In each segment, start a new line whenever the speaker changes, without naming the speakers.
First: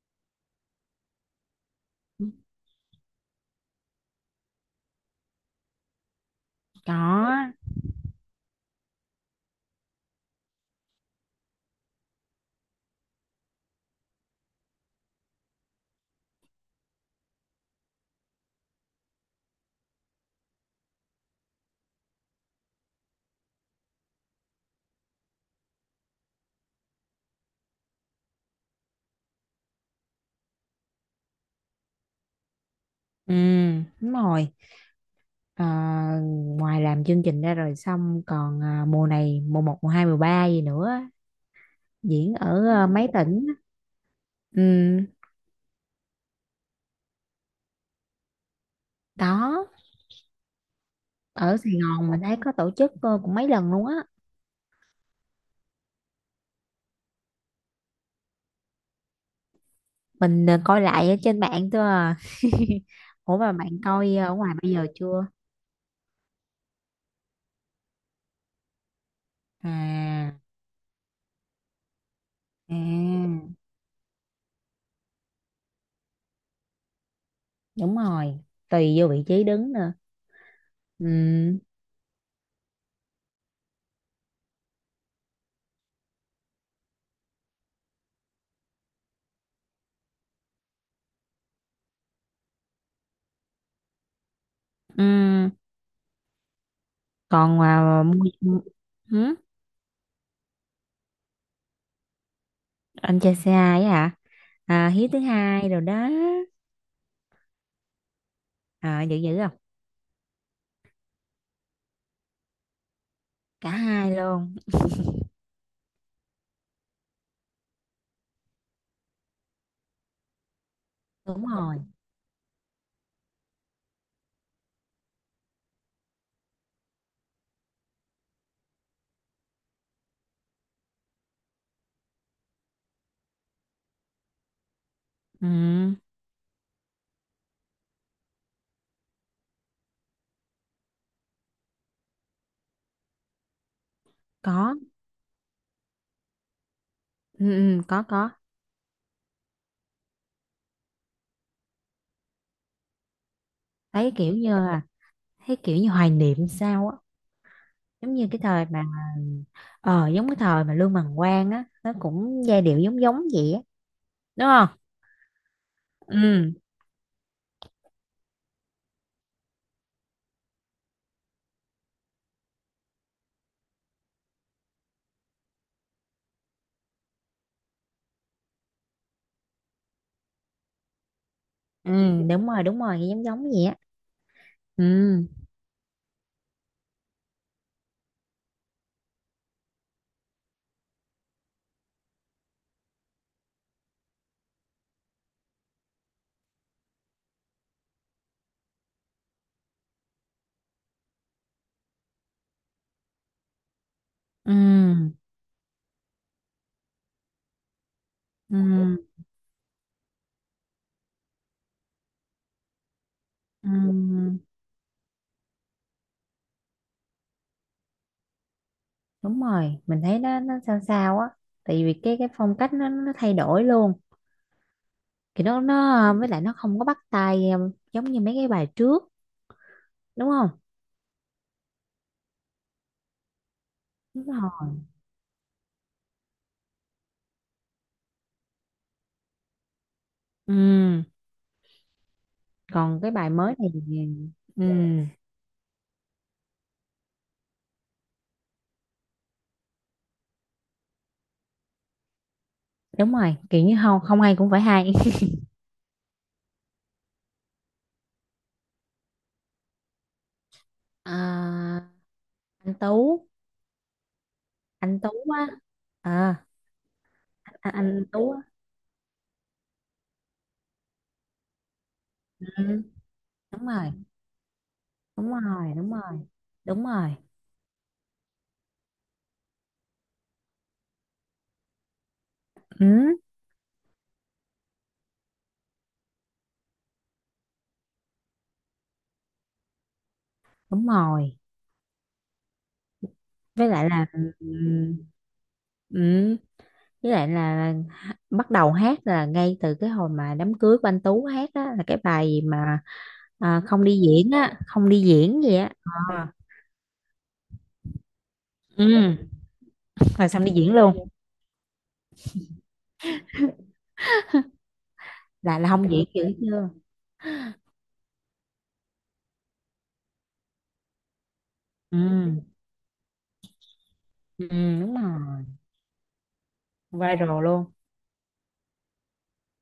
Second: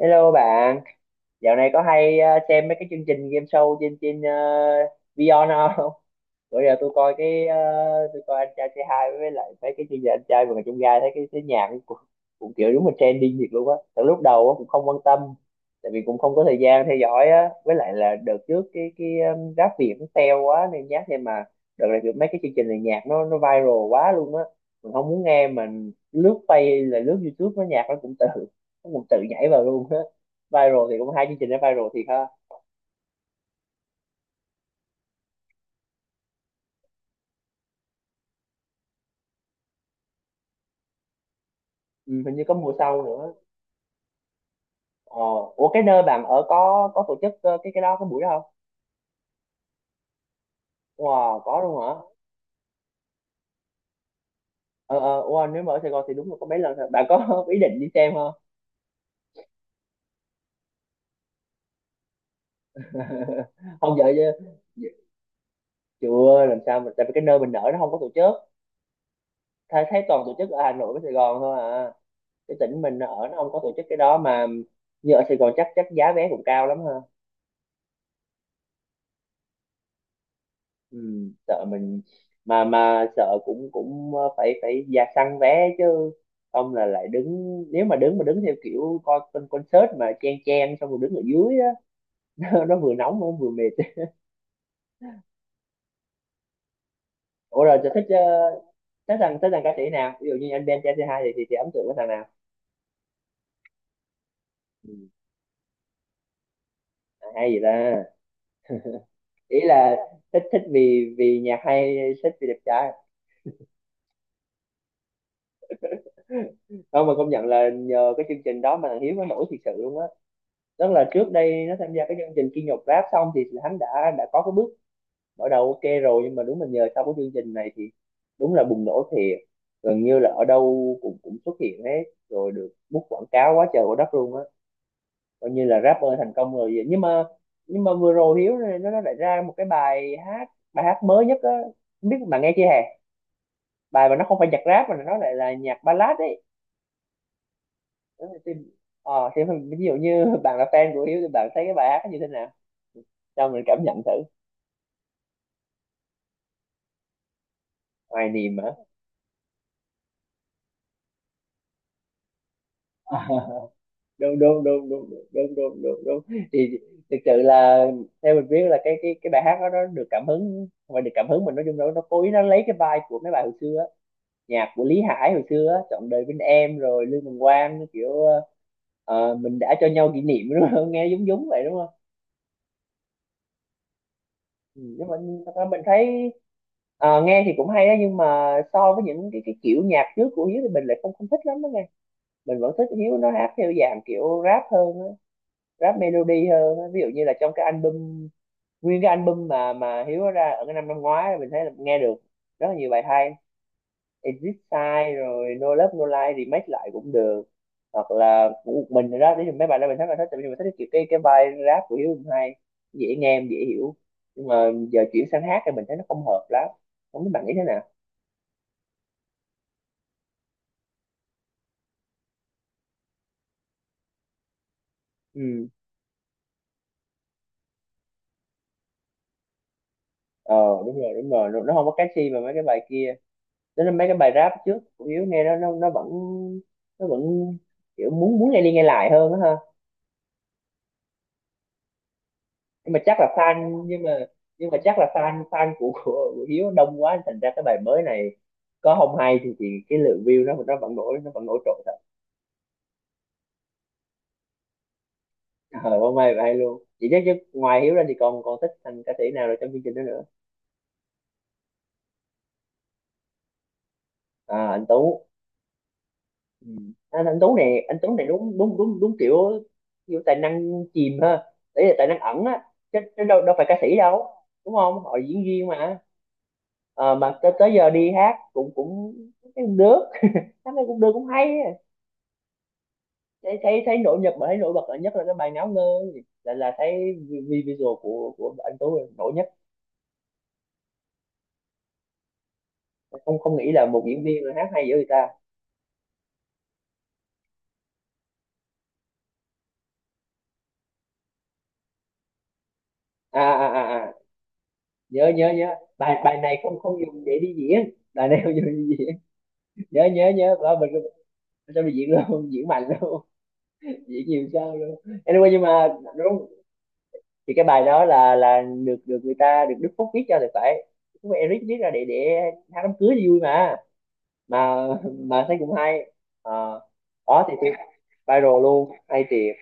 Hello bạn, dạo này có hay xem mấy cái chương trình game show trên trên Vion không? Bữa giờ tôi
Có.
coi cái ờ, tôi coi anh trai c hai với lại mấy cái chương trình anh trai vượt ngàn chông gai, thấy cái nhạc cũng kiểu đúng là trending thiệt luôn á. Từ lúc đầu á cũng không quan tâm, tại vì cũng không có thời gian theo dõi á. Với lại là đợt trước cái rap Việt nó teo quá nên nhát, nhưng mà đợt này kiểu mấy cái chương trình này nhạc nó viral quá luôn á. Mình không muốn nghe, mình lướt play, là lướt YouTube nó nhạc nó cũng tự nhảy vào luôn. Viral thì cũng hai chương trình đó viral thiệt ha.
Ừ, đúng rồi. Ờ, ngoài làm chương trình ra rồi xong còn mùa này mùa một mùa 2 mùa 3 gì nữa,
Ừ,
diễn
hình như có
ở
mùa sau
mấy
nữa.
tỉnh. Ừ,
Ờ, ủa cái nơi bạn ở có tổ chức cái buổi đó không?
đó.
Wow,
Ở
có
Sài
luôn hả?
Gòn mình thấy có tổ chức cũng mấy lần luôn á.
Ờ wow, nếu mà ở Sài Gòn thì đúng là có mấy lần thôi. Bạn có ý định đi xem không?
Mình coi lại ở trên mạng thôi à. Ủa mà bạn
Không vậy
coi ở
chứ,
ngoài bây giờ chưa?
chưa làm sao mà, tại vì cái nơi mình ở nó không có tổ chức. Thấy thấy toàn
À,
tổ chức ở Hà Nội với Sài Gòn thôi à, cái
à,
tỉnh mình ở nó không có tổ chức cái đó mà. Như ở Sài Gòn chắc chắc giá vé cũng cao lắm ha.
đúng rồi. Tùy vô vị trí đứng nữa.
Ừ,
Ừ.
sợ mình mà sợ cũng cũng ờ, phải phải ra săn vé chứ, không là lại đứng, nếu mà đứng theo kiểu coi con concert mà chen chen xong rồi đứng ở dưới á, nó vừa nóng nó vừa mệt.
Ừ. Còn
Ủa rồi chị
mà
thích
mua
uh, thích thằng ca sĩ nào, ví dụ như anh Ben TC2 thì ấn tượng với thằng nào?
anh chơi xe hai á hả. À,
Ừ.
Hiếu thứ hai rồi đó.
À, hay gì ta?
À, dữ dữ không?
Ý là thích, thích vì vì nhạc hay thích vì đẹp trai?
Cả hai luôn.
Không mà công nhận là nhờ cái chương trình đó mà thằng Hiếu nó nổi thiệt sự luôn á. Tức là trước
Đúng
đây nó
rồi.
tham gia cái chương trình Kim Nhật Rap xong thì hắn đã có cái bước mở đầu ok rồi, nhưng mà đúng là nhờ sau cái chương trình này thì đúng là bùng nổ thiệt. Gần như là ở đâu cũng cũng xuất hiện hết, rồi được bút quảng cáo quá trời quá đất luôn á,
Ừ,
coi như là rapper thành công rồi vậy. Nhưng mà nhưng mà vừa rồi Hiếu này nó lại ra một cái bài hát, bài hát mới nhất á, không biết bạn nghe chưa hè? Bài mà nó không phải nhạc
có.
rap mà nó lại là nhạc ballad ấy.
Ừ, ừ, có
Đó
có.
là ờ thì ví dụ như bạn là fan của Hiếu thì bạn thấy cái bài hát nó như thế nào, cho mình cảm nhận thử.
thấy kiểu như là Thấy kiểu như hoài niệm sao á. giống
Hoài
như cái
niềm
thời mà Giống cái thời mà Lương Bằng Quang á, nó cũng giai điệu giống giống
hả?
vậy á,
Đúng
đúng
đúng
không?
đúng đúng đúng đúng đúng đúng.
Ừ.
Thì thực sự là theo mình biết là cái bài hát đó nó được cảm hứng, và được cảm hứng mình nói chung nó cố ý nó lấy cái vibe của mấy bài hồi xưa á. Nhạc của Lý Hải hồi xưa á, trọn đời bên em, rồi Lương Bằng Quang kiểu mình đã cho nhau kỷ niệm đúng không, nghe giống giống vậy đúng không?
Ừ, đúng rồi. Đúng rồi, giống giống vậy á.
Ừ, nhưng mà
Ừ.
thật ra mình thấy nghe thì cũng hay đó, nhưng mà so với những cái kiểu nhạc trước của Hiếu thì mình lại không không thích lắm đó nghe. Mình vẫn thích Hiếu nó hát theo dạng kiểu rap hơn á, rap melody hơn á. Ví dụ như là trong cái album, nguyên cái album mà Hiếu có ra ở cái năm năm ngoái, mình thấy là nghe được rất là nhiều bài hay.
Ừ.
Exit Sign rồi No Love No Lie remake lại cũng được, hoặc là của một
Ừ.
mình rồi đó, nếu mấy bài đó mình thấy là thích, tại vì mình thích cái kiểu cái vai rap của Hiếu cũng hay, dễ nghe em dễ hiểu.
Ừ,
Nhưng mà giờ chuyển sang hát thì mình thấy nó không hợp lắm, không biết bạn nghĩ thế nào.
đúng rồi, mình thấy nó sao sao á, tại vì cái phong cách nó thay đổi luôn, thì nó
Ừ,
nó với lại nó không có bắt tai, giống như mấy cái bài trước, đúng không?
ờ, đúng rồi đúng rồi, nó không có catchy mà mấy cái bài kia, nên là mấy cái
Đúng
bài rap
rồi.
trước của Hiếu nghe nó vẫn, nó vẫn kiểu muốn muốn nghe đi nghe lại hơn á ha.
Ừ,
Nhưng
còn
mà
cái
chắc
bài
là
mới này
fan,
thì- Ừ,
nhưng mà chắc là fan, fan của Hiếu đông quá thành ra cái bài mới này có không hay thì cái lượng view nó vẫn nổi, nó vẫn nổi trội thật.
đúng rồi, kiểu như không không hay cũng phải hay.
Ờ, không hay vậy hay luôn chị chắc chứ. Ngoài Hiếu ra thì còn còn thích thành ca sĩ nào rồi trong chương trình đó nữa?
À, anh Tú.
À, anh Tú.
Anh Tú á. À,
Ừ. Anh Tuấn
anh,
này,
anh
anh Tuấn
Tú
này,
á.
đúng đúng đúng đúng, kiểu kiểu tài năng chìm ha, đấy là tài năng ẩn á,
Ừ,
chứ đâu đâu
đúng
phải ca
rồi.
sĩ đâu, đúng không, họ là
Đúng
diễn viên
rồi. Đúng
mà.
rồi. Đúng rồi.
Ờ, mà tới giờ đi hát cũng cũng thấy cũng được, hát này cũng được cũng hay á.
Ừ,
Thấy thấy thấy nổi bật nhất là cái bài Ngáo Ngơ, là thấy visual của anh Tuấn là nổi nhất,
đúng rồi,
không không
với
nghĩ là
lại
một
là.
diễn viên
ừ,
mà hát hay dữ người ta.
ừ, với lại là bắt đầu hát là ngay từ cái hồi mà đám cưới của anh Tú hát á, là cái bài gì mà. À,
À.
không đi
Nhớ
diễn
nhớ
gì á.
nhớ bài
Ờ.
bài này, không không dùng để đi diễn, bài này không dùng để đi
Ừ,
diễn. Nhớ
rồi
nhớ
xong đi
nhớ, và
diễn
mình
luôn.
cho mày diễn luôn, diễn mạnh luôn, diễn nhiều sao luôn. Anyway
là
nhưng
là không
mà
diễn dữ
đúng
chưa.
thì cái bài đó là được được người ta được Đức Phúc viết cho thì phải, Đức Phúc Eric viết ra để
Ừ.
hát đám cưới thì vui mà
Ừ,
mà
đúng rồi.
mà thấy cũng hay. Ờ,
Viral
đó thì
luôn.
viral luôn hay thiệt.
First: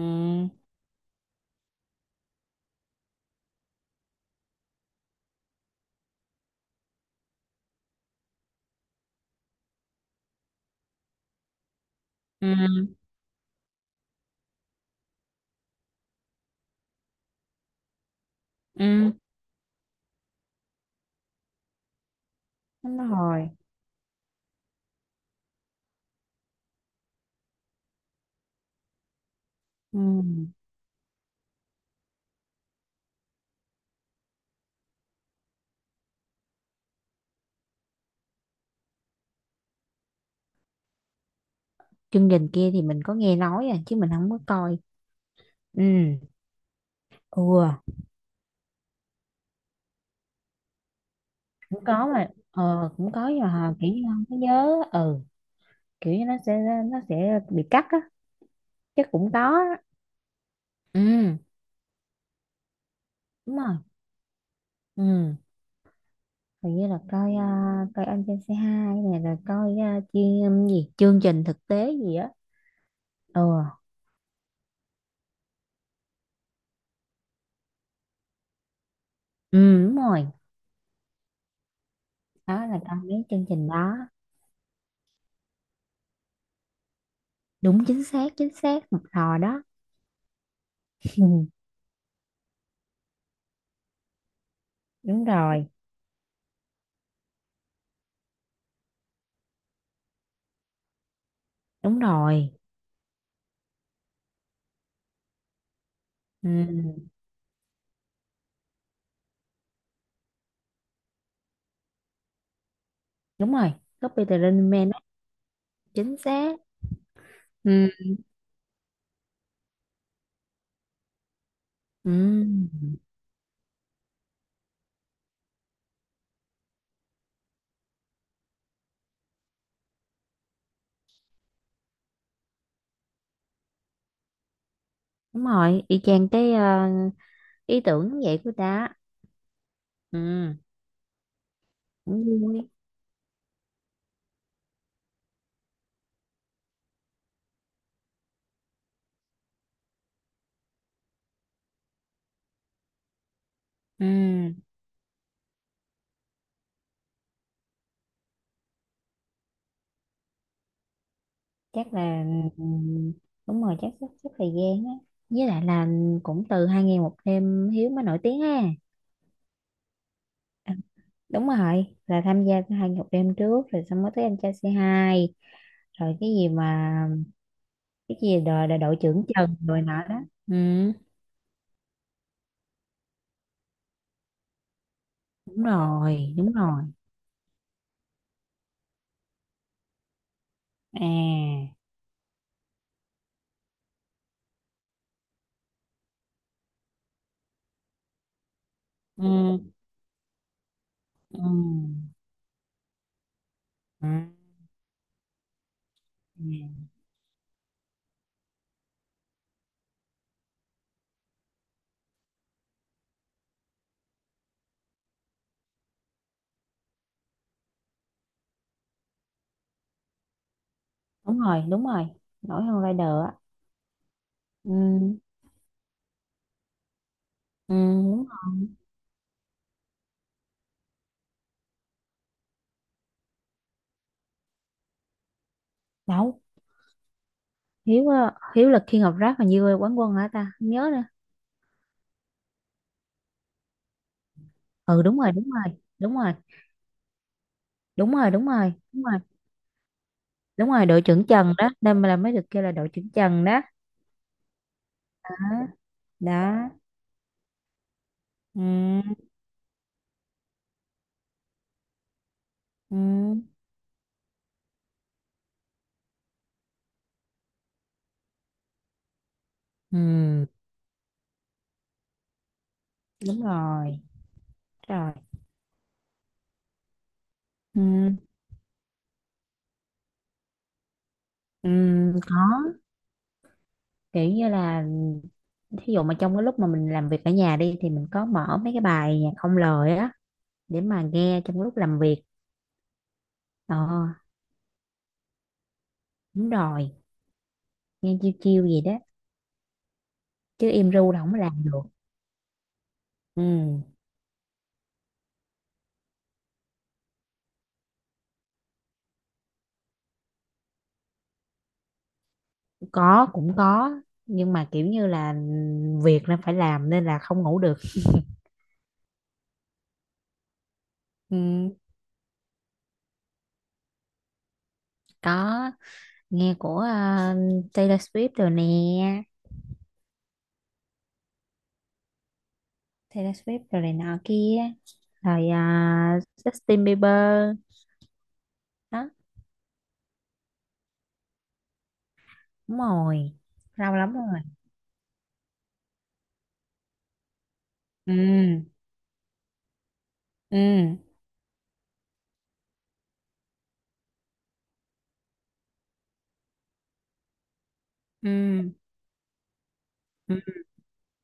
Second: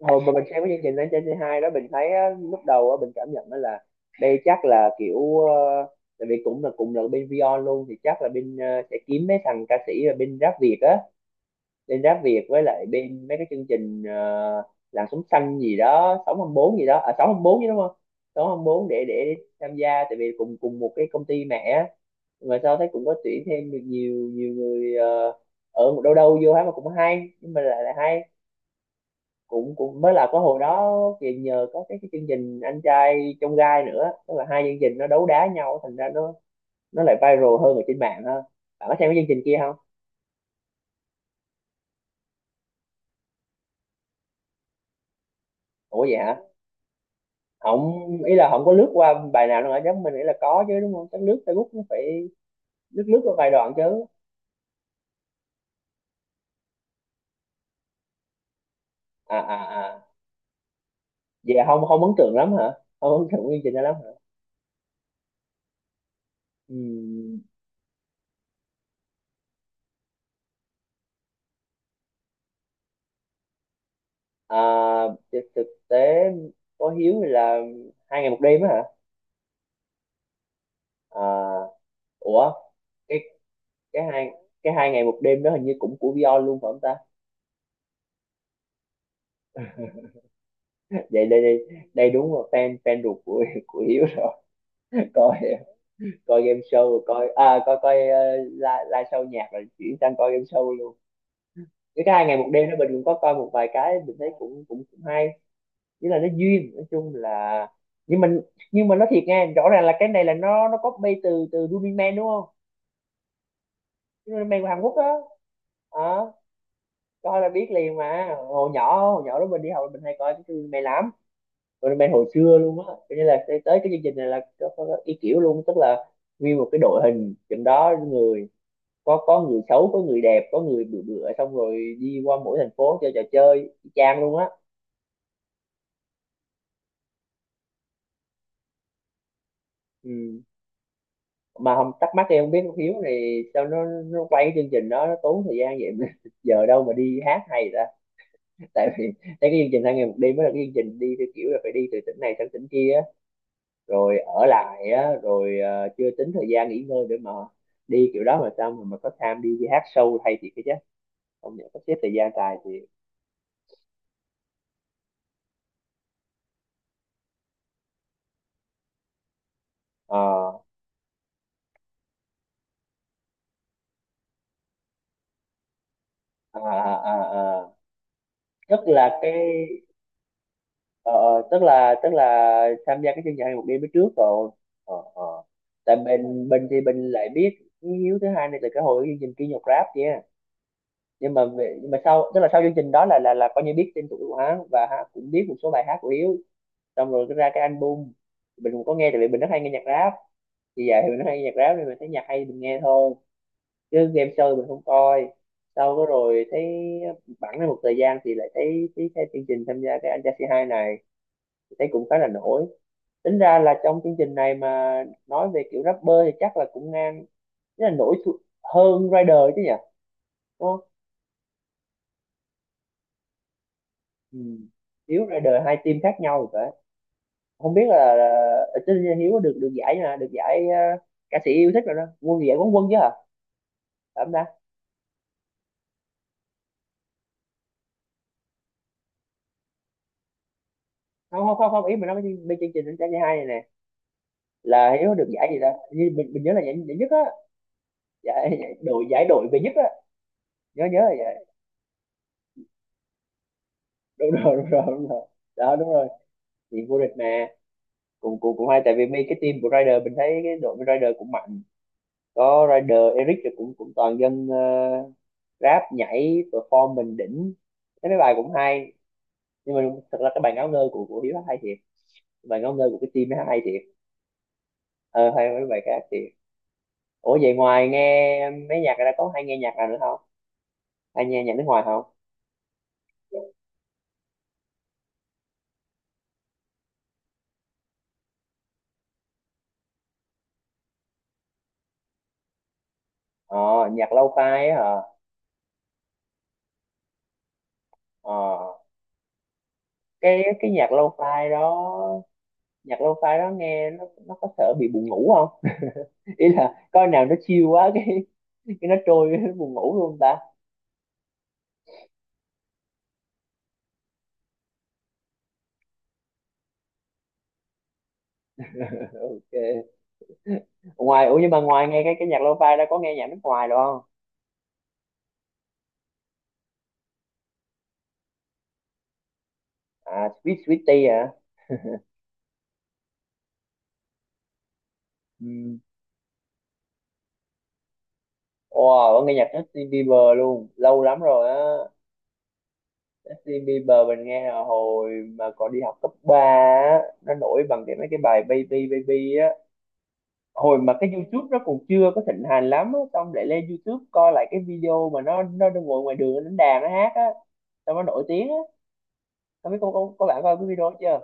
Hồi mà mình xem cái chương trình lên trên c hai đó, mình thấy á, lúc đầu á, mình cảm nhận đó là đây chắc là kiểu tại vì cũng là cùng là bên Vion luôn thì chắc là bên sẽ kiếm mấy thằng ca sĩ là bên rap Việt á, lên rap Việt
Ừ.
với lại bên mấy cái chương trình làng sống xanh gì đó, sống năm bốn gì đó, à sống năm bốn chứ đúng không, sống năm bốn để
Ừ,
để tham gia tại vì cùng cùng một cái công ty mẹ á. Mà sao thấy
đúng
cũng có tuyển
rồi.
thêm được nhiều nhiều người ở một đâu đâu vô hát mà cũng hay, nhưng mà lại là hay cũng cũng
Ừ,
mới là có hồi đó, thì nhờ có cái chương trình anh trai trong gai nữa, tức là hai chương trình nó đấu đá nhau thành ra nó lại viral hơn ở trên mạng ha. Bạn có xem cái chương trình kia không?
chương trình kia thì mình có nghe nói à, chứ mình không có coi. Ừ.
Ủa vậy hả?
Ừ,
Không, ý là không có lướt qua bài nào đâu hả, chắc mình nghĩ là có chứ đúng không, chắc lướt Facebook cũng
cũng có
phải
mà,
lướt
cũng
lướt
có,
qua
nhưng
vài đoạn
mà kiểu như
chứ.
không có nhớ. Ừ, kiểu như nó sẽ bị cắt á, chắc cũng
À
có
à
á.
à,
Ừ,
vậy không không ấn tượng lắm hả, không ấn tượng
đúng
chương trình
rồi.
đó lắm hả.
Ừ, hình như là coi
Ừm,
coi anh trên xe hai này, rồi coi chuyên gì, chương trình thực tế gì á. Ừ.
à, thực thực tế có hiếu thì là hai ngày một đêm á hả?
Ừ, đúng rồi,
À, ủa
đó là coi
cái
mấy chương trình đó.
cái hai cái hai ngày một đêm đó hình như cũng của Vion luôn phải không ta?
Đúng, chính xác, chính xác một thò đó.
Vậy đây đây đây đúng là fan fan ruột của Hiếu rồi.
Đúng
coi
rồi.
coi game show rồi coi à coi coi live live show nhạc rồi chuyển sang coi game show luôn.
Đúng
Những cái hai ngày một
rồi.
đêm đó mình cũng có coi một vài cái, mình thấy cũng cũng cũng hay, nghĩa là nó duyên, nói
Ừ,
chung là. Nhưng mình, nhưng mà nói thiệt nha, rõ ràng là cái này là nó copy từ từ Running Man đúng không?
đúng rồi. Copy the
Running Man của
Running
Hàn
Man
Quốc
đó,
đó,
chính
đó
xác.
coi là biết liền
Ừ.
mà. Hồi nhỏ đó mình đi học mình hay coi cái Running Man lắm, Running Man
Ừ,
hồi xưa luôn á, cho nên là tới cái chương trình này là có ý kiểu luôn. Tức là nguyên một cái đội hình trên đó người, có người xấu có người đẹp có người bự bựa, xong rồi đi qua mỗi thành phố chơi trò chơi y chang luôn á.
đúng rồi, y chang cái ý tưởng vậy của ta. Ừ,
Ừ. Mà không thắc
cũng
mắc, em không biết
vui.
con Hiếu này sao nó quay cái chương trình đó nó tốn thời gian vậy giờ đâu mà đi hát hay ta. Tại vì thấy cái chương trình hai ngày một đêm mới là cái chương trình đi theo kiểu là phải đi từ tỉnh này sang tỉnh kia á,
Ừ,
rồi ở lại á rồi chưa tính thời gian nghỉ ngơi để mà đi kiểu đó, mà sao mà có time đi, đi hát show hay thì cái chứ không nhận, sắp
chắc
xếp thời
là.
gian tài
Ừ,
thì
đúng rồi, chắc sắp sắp thời gian á, với lại là cũng từ 2 Ngày 1 Đêm Hiếu mới nổi tiếng ha.
ờ,
Đúng rồi, là tham gia 2 Ngày 1 Đêm trước rồi xong mới tới anh trai c hai, rồi cái gì
à, à,
mà,
à, à.
cái gì đội đội,
Rất
đội,
là
trưởng
cái
Trần rồi nọ đó. Ừ,
ờ, tức là tham gia cái chương trình hai một đêm mới trước rồi, ờ ờ.
đúng
Tại
rồi.
bên
Đúng
bên thì
rồi.
bên lại biết với Hiếu thứ hai này là cái hồi cái chương trình kia, nhạc rap kia.
À.
Nhưng mà sau, tức là sau chương trình đó là coi như biết tên tuổi của hắn và hắn cũng biết một số bài hát của Hiếu. Xong rồi cái ra cái album, mình cũng có nghe tại vì mình rất
Ừ.
hay nghe nhạc rap. Thì vậy thì mình rất hay nghe nhạc rap nên mình
Ừ.
thấy nhạc hay mình nghe thôi,
Ừ.
chứ game show mình không coi. Sau đó rồi
Ừ.
thấy bẵng ra một thời gian thì lại thấy thấy, thấy chương trình tham gia cái anh trai C2 này, thấy cũng khá là nổi. Tính ra là trong chương trình này mà nói về kiểu rapper thì chắc là cũng ngang, rất là nổi, hơn Rider chứ nhỉ? Đúng không?
Đúng rồi. Đúng rồi, nổi hơn Rider á.
Ừ.
Ừ.
Hiếu Rider hai team khác nhau rồi phải? Không
Ừ,
biết
đúng
là
rồi.
tất nhiên Hiếu có được được giải nè, được giải ờ, ca sĩ yêu thích rồi đó, quân giải quán quân chứ hả? Phải không ta?
Đâu, Hiếu á, Hiếu là King of Rap mà, như quán quân hả ta, không nhớ nữa.
Không không không không, ý mình nói bên, bên chương trình đánh giá giải hai này nè, là
Ừ,
Hiếu
đúng
được
rồi.
giải
Đúng
gì
rồi.
đó. Như
Đúng rồi.
mình nhớ là giải nhất á.
Đúng rồi. Đúng rồi. Đúng rồi.
Giải đội về nhất á.
Đúng
Nhớ
rồi,
nhớ
đội
là
trưởng
giải.
Trần đó, nên là mới được kêu là đội trưởng Trần đó.
Đúng rồi đúng rồi đúng rồi.
Đó,
Đó đúng rồi.
đó.
Thì vô địch mà. Cũng cũng
Ừ,
cũng hay tại vì mấy cái team của Rider, mình thấy cái đội Rider cũng mạnh, có
ừ,
Rider Eric rồi cũng cũng toàn dân ờ, rap nhảy performance đỉnh, thấy mấy bài cũng hay. Nhưng mà
ừ.
thật ra cái bài ngáo ngơ của Hiếu hay thiệt, bài ngáo ngơ của cái team
Đúng
nó hay thiệt.
rồi. Đúng rồi.
Ờ hay mấy bài khác thiệt. Ủa vậy
Ừ,
ngoài nghe mấy nhạc ra có hay nghe nhạc nào nữa không? Hay nghe nhạc nước
ừ,
ngoài không?
có, kiểu như là thí dụ mà trong cái lúc mà mình làm việc ở nhà đi, thì mình có mở mấy cái bài nhạc không lời á, để mà nghe trong lúc làm việc.
Ờ.
Ờ,
Nhạc lo-fi á hả?
đúng rồi, nghe chiêu
Ờ.
chiêu gì đó,
Cái
chứ im
nhạc
ru là không
lo-fi
làm được.
đó. Nhạc lo-fi
Ừ,
đó nghe nó có sợ bị buồn ngủ không? Ý là coi nào nó chill quá, cái nó trôi nó buồn ngủ luôn ta.
có, cũng có, nhưng mà kiểu như là việc nên phải làm, nên là không ngủ được.
Ok. Ngoài
Ừ,
ủa nhưng mà ngoài nghe cái nhạc lo-fi đó có nghe nhạc nước ngoài được không?
có, nghe của Taylor Swift rồi nè.
À Sweet Sweetie à.
Taylor Swift rồi này nọ kia, rồi
Ừ.
Justin Bieber. Đó,
Wow có nghe nhạc Justin Bieber luôn, lâu lắm rồi á.
đúng rồi,
Justin
lâu
Bieber
lắm
mình
rồi.
nghe là hồi mà còn đi học cấp ba á, nó nổi bằng cái mấy
Ừ.
cái bài Baby Baby á. Hồi mà
Ừ.
cái YouTube nó còn chưa có thịnh hành lắm á, xong lại lên YouTube coi lại cái video mà nó đang ngồi ngoài đường nó đánh đàn nó hát á, xong nó nổi tiếng á.
Ừ,
Có biết, có bạn coi
ừ.
cái video chưa?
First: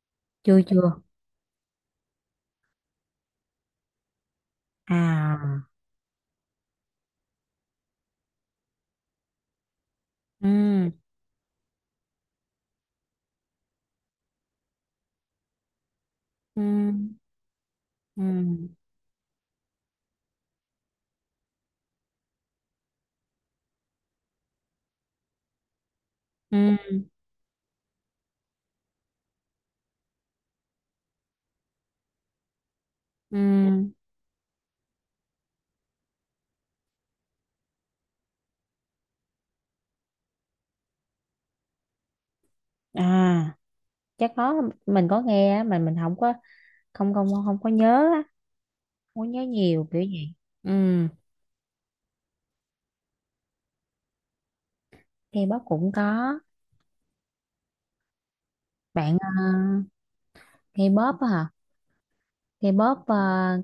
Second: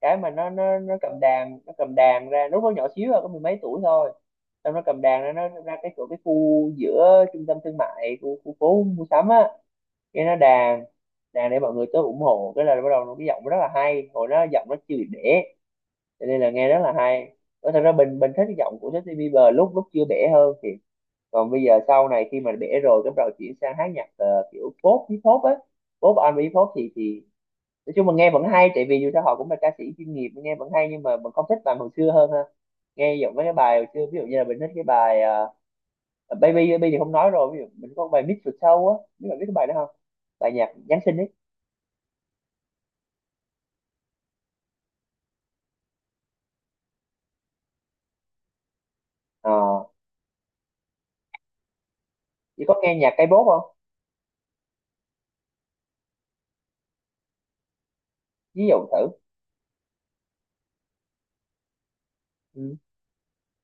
Cái mà nó
Chưa,
nó nó
chưa.
cầm đàn, nó cầm đàn ra lúc nó nhỏ xíu à, có mười mấy tuổi thôi. Xong nó cầm đàn ra, nó
À.
ra cái chỗ cái khu giữa trung tâm thương mại, khu phố mua sắm á, cái nó đàn,
Ừ.
đàn để mọi người tới ủng hộ. Cái là bắt đầu nó cái giọng nó rất là hay, hồi đó giọng nó chưa bị bể, cho nên là
Ừ.
nghe rất là hay. Nói thật ra bình
Ừ.
bình thích cái giọng của Justin Bieber lúc lúc chưa bể hơn thì còn bây giờ sau này khi mà bể rồi, cái bắt đầu chuyển sang hát nhạc kiểu pop hip hop á, pop R&B
Ừ.
pop thì nói chung mình nghe vẫn hay tại vì dù sao họ cũng là ca sĩ chuyên nghiệp, nghe vẫn hay, nhưng mà mình không thích bài hồi xưa hơn ha. Nghe giọng mấy cái bài hồi
Ừ.
xưa ví dụ như là mình thích cái bài Baby Baby thì không nói rồi, ví dụ mình có bài Mix the Show á, biết, bạn biết cái bài đó không? Bài nhạc Giáng sinh ấy.
À, chắc có, mình có nghe á, mà mình không có, không không không có nhớ á, không có nhớ
Ờ
nhiều kiểu gì. Ừ,
chỉ có nghe nhạc K-pop không?
K-pop cũng có,
Ví dụ thử.
bạn. K-pop á hả.
Ừ.
K-pop,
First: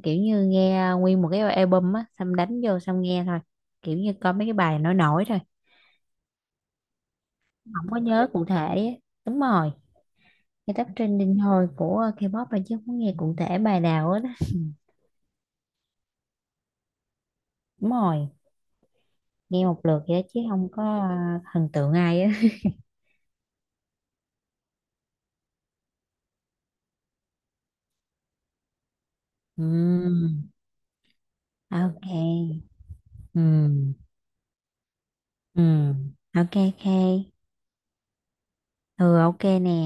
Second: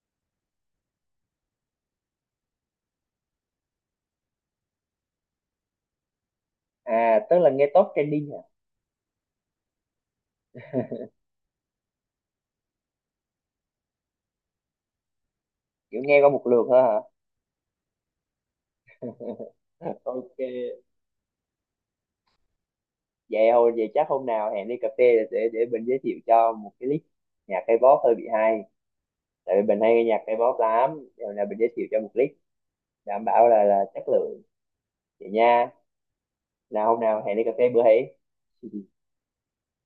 kiểu như nghe nguyên một cái album á, xong đánh vô xong nghe thôi, kiểu như coi mấy cái bài nổi nổi thôi.
À tức là nghe top
Không có nhớ
trending hả?
cụ thể á. Đúng rồi, nghe tóc trending thôi của K-pop, rồi chứ không có nghe cụ thể bài nào hết á.
Kiểu nghe qua một lượt thôi hả?
Đúng rồi, nghe một lượt vậy đó,
Ok.
chứ không có thần tượng ai á.
Vậy hồi vậy chắc hôm nào hẹn đi cà phê để để mình giới thiệu cho một cái list nhạc K-pop hơi bị hay. Tại vì mình hay nghe nhạc
Ừ,
K-pop lắm rồi là mình giới thiệu cho một list,
ok.
đảm
Ừ.
bảo là chất lượng. Vậy
Ừ,
nha.
ok, ok.
Nào hôm nào hẹn đi cà phê bữa ấy.
Ừ, ok nè.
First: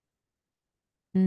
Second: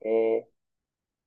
Ok.
Ừ.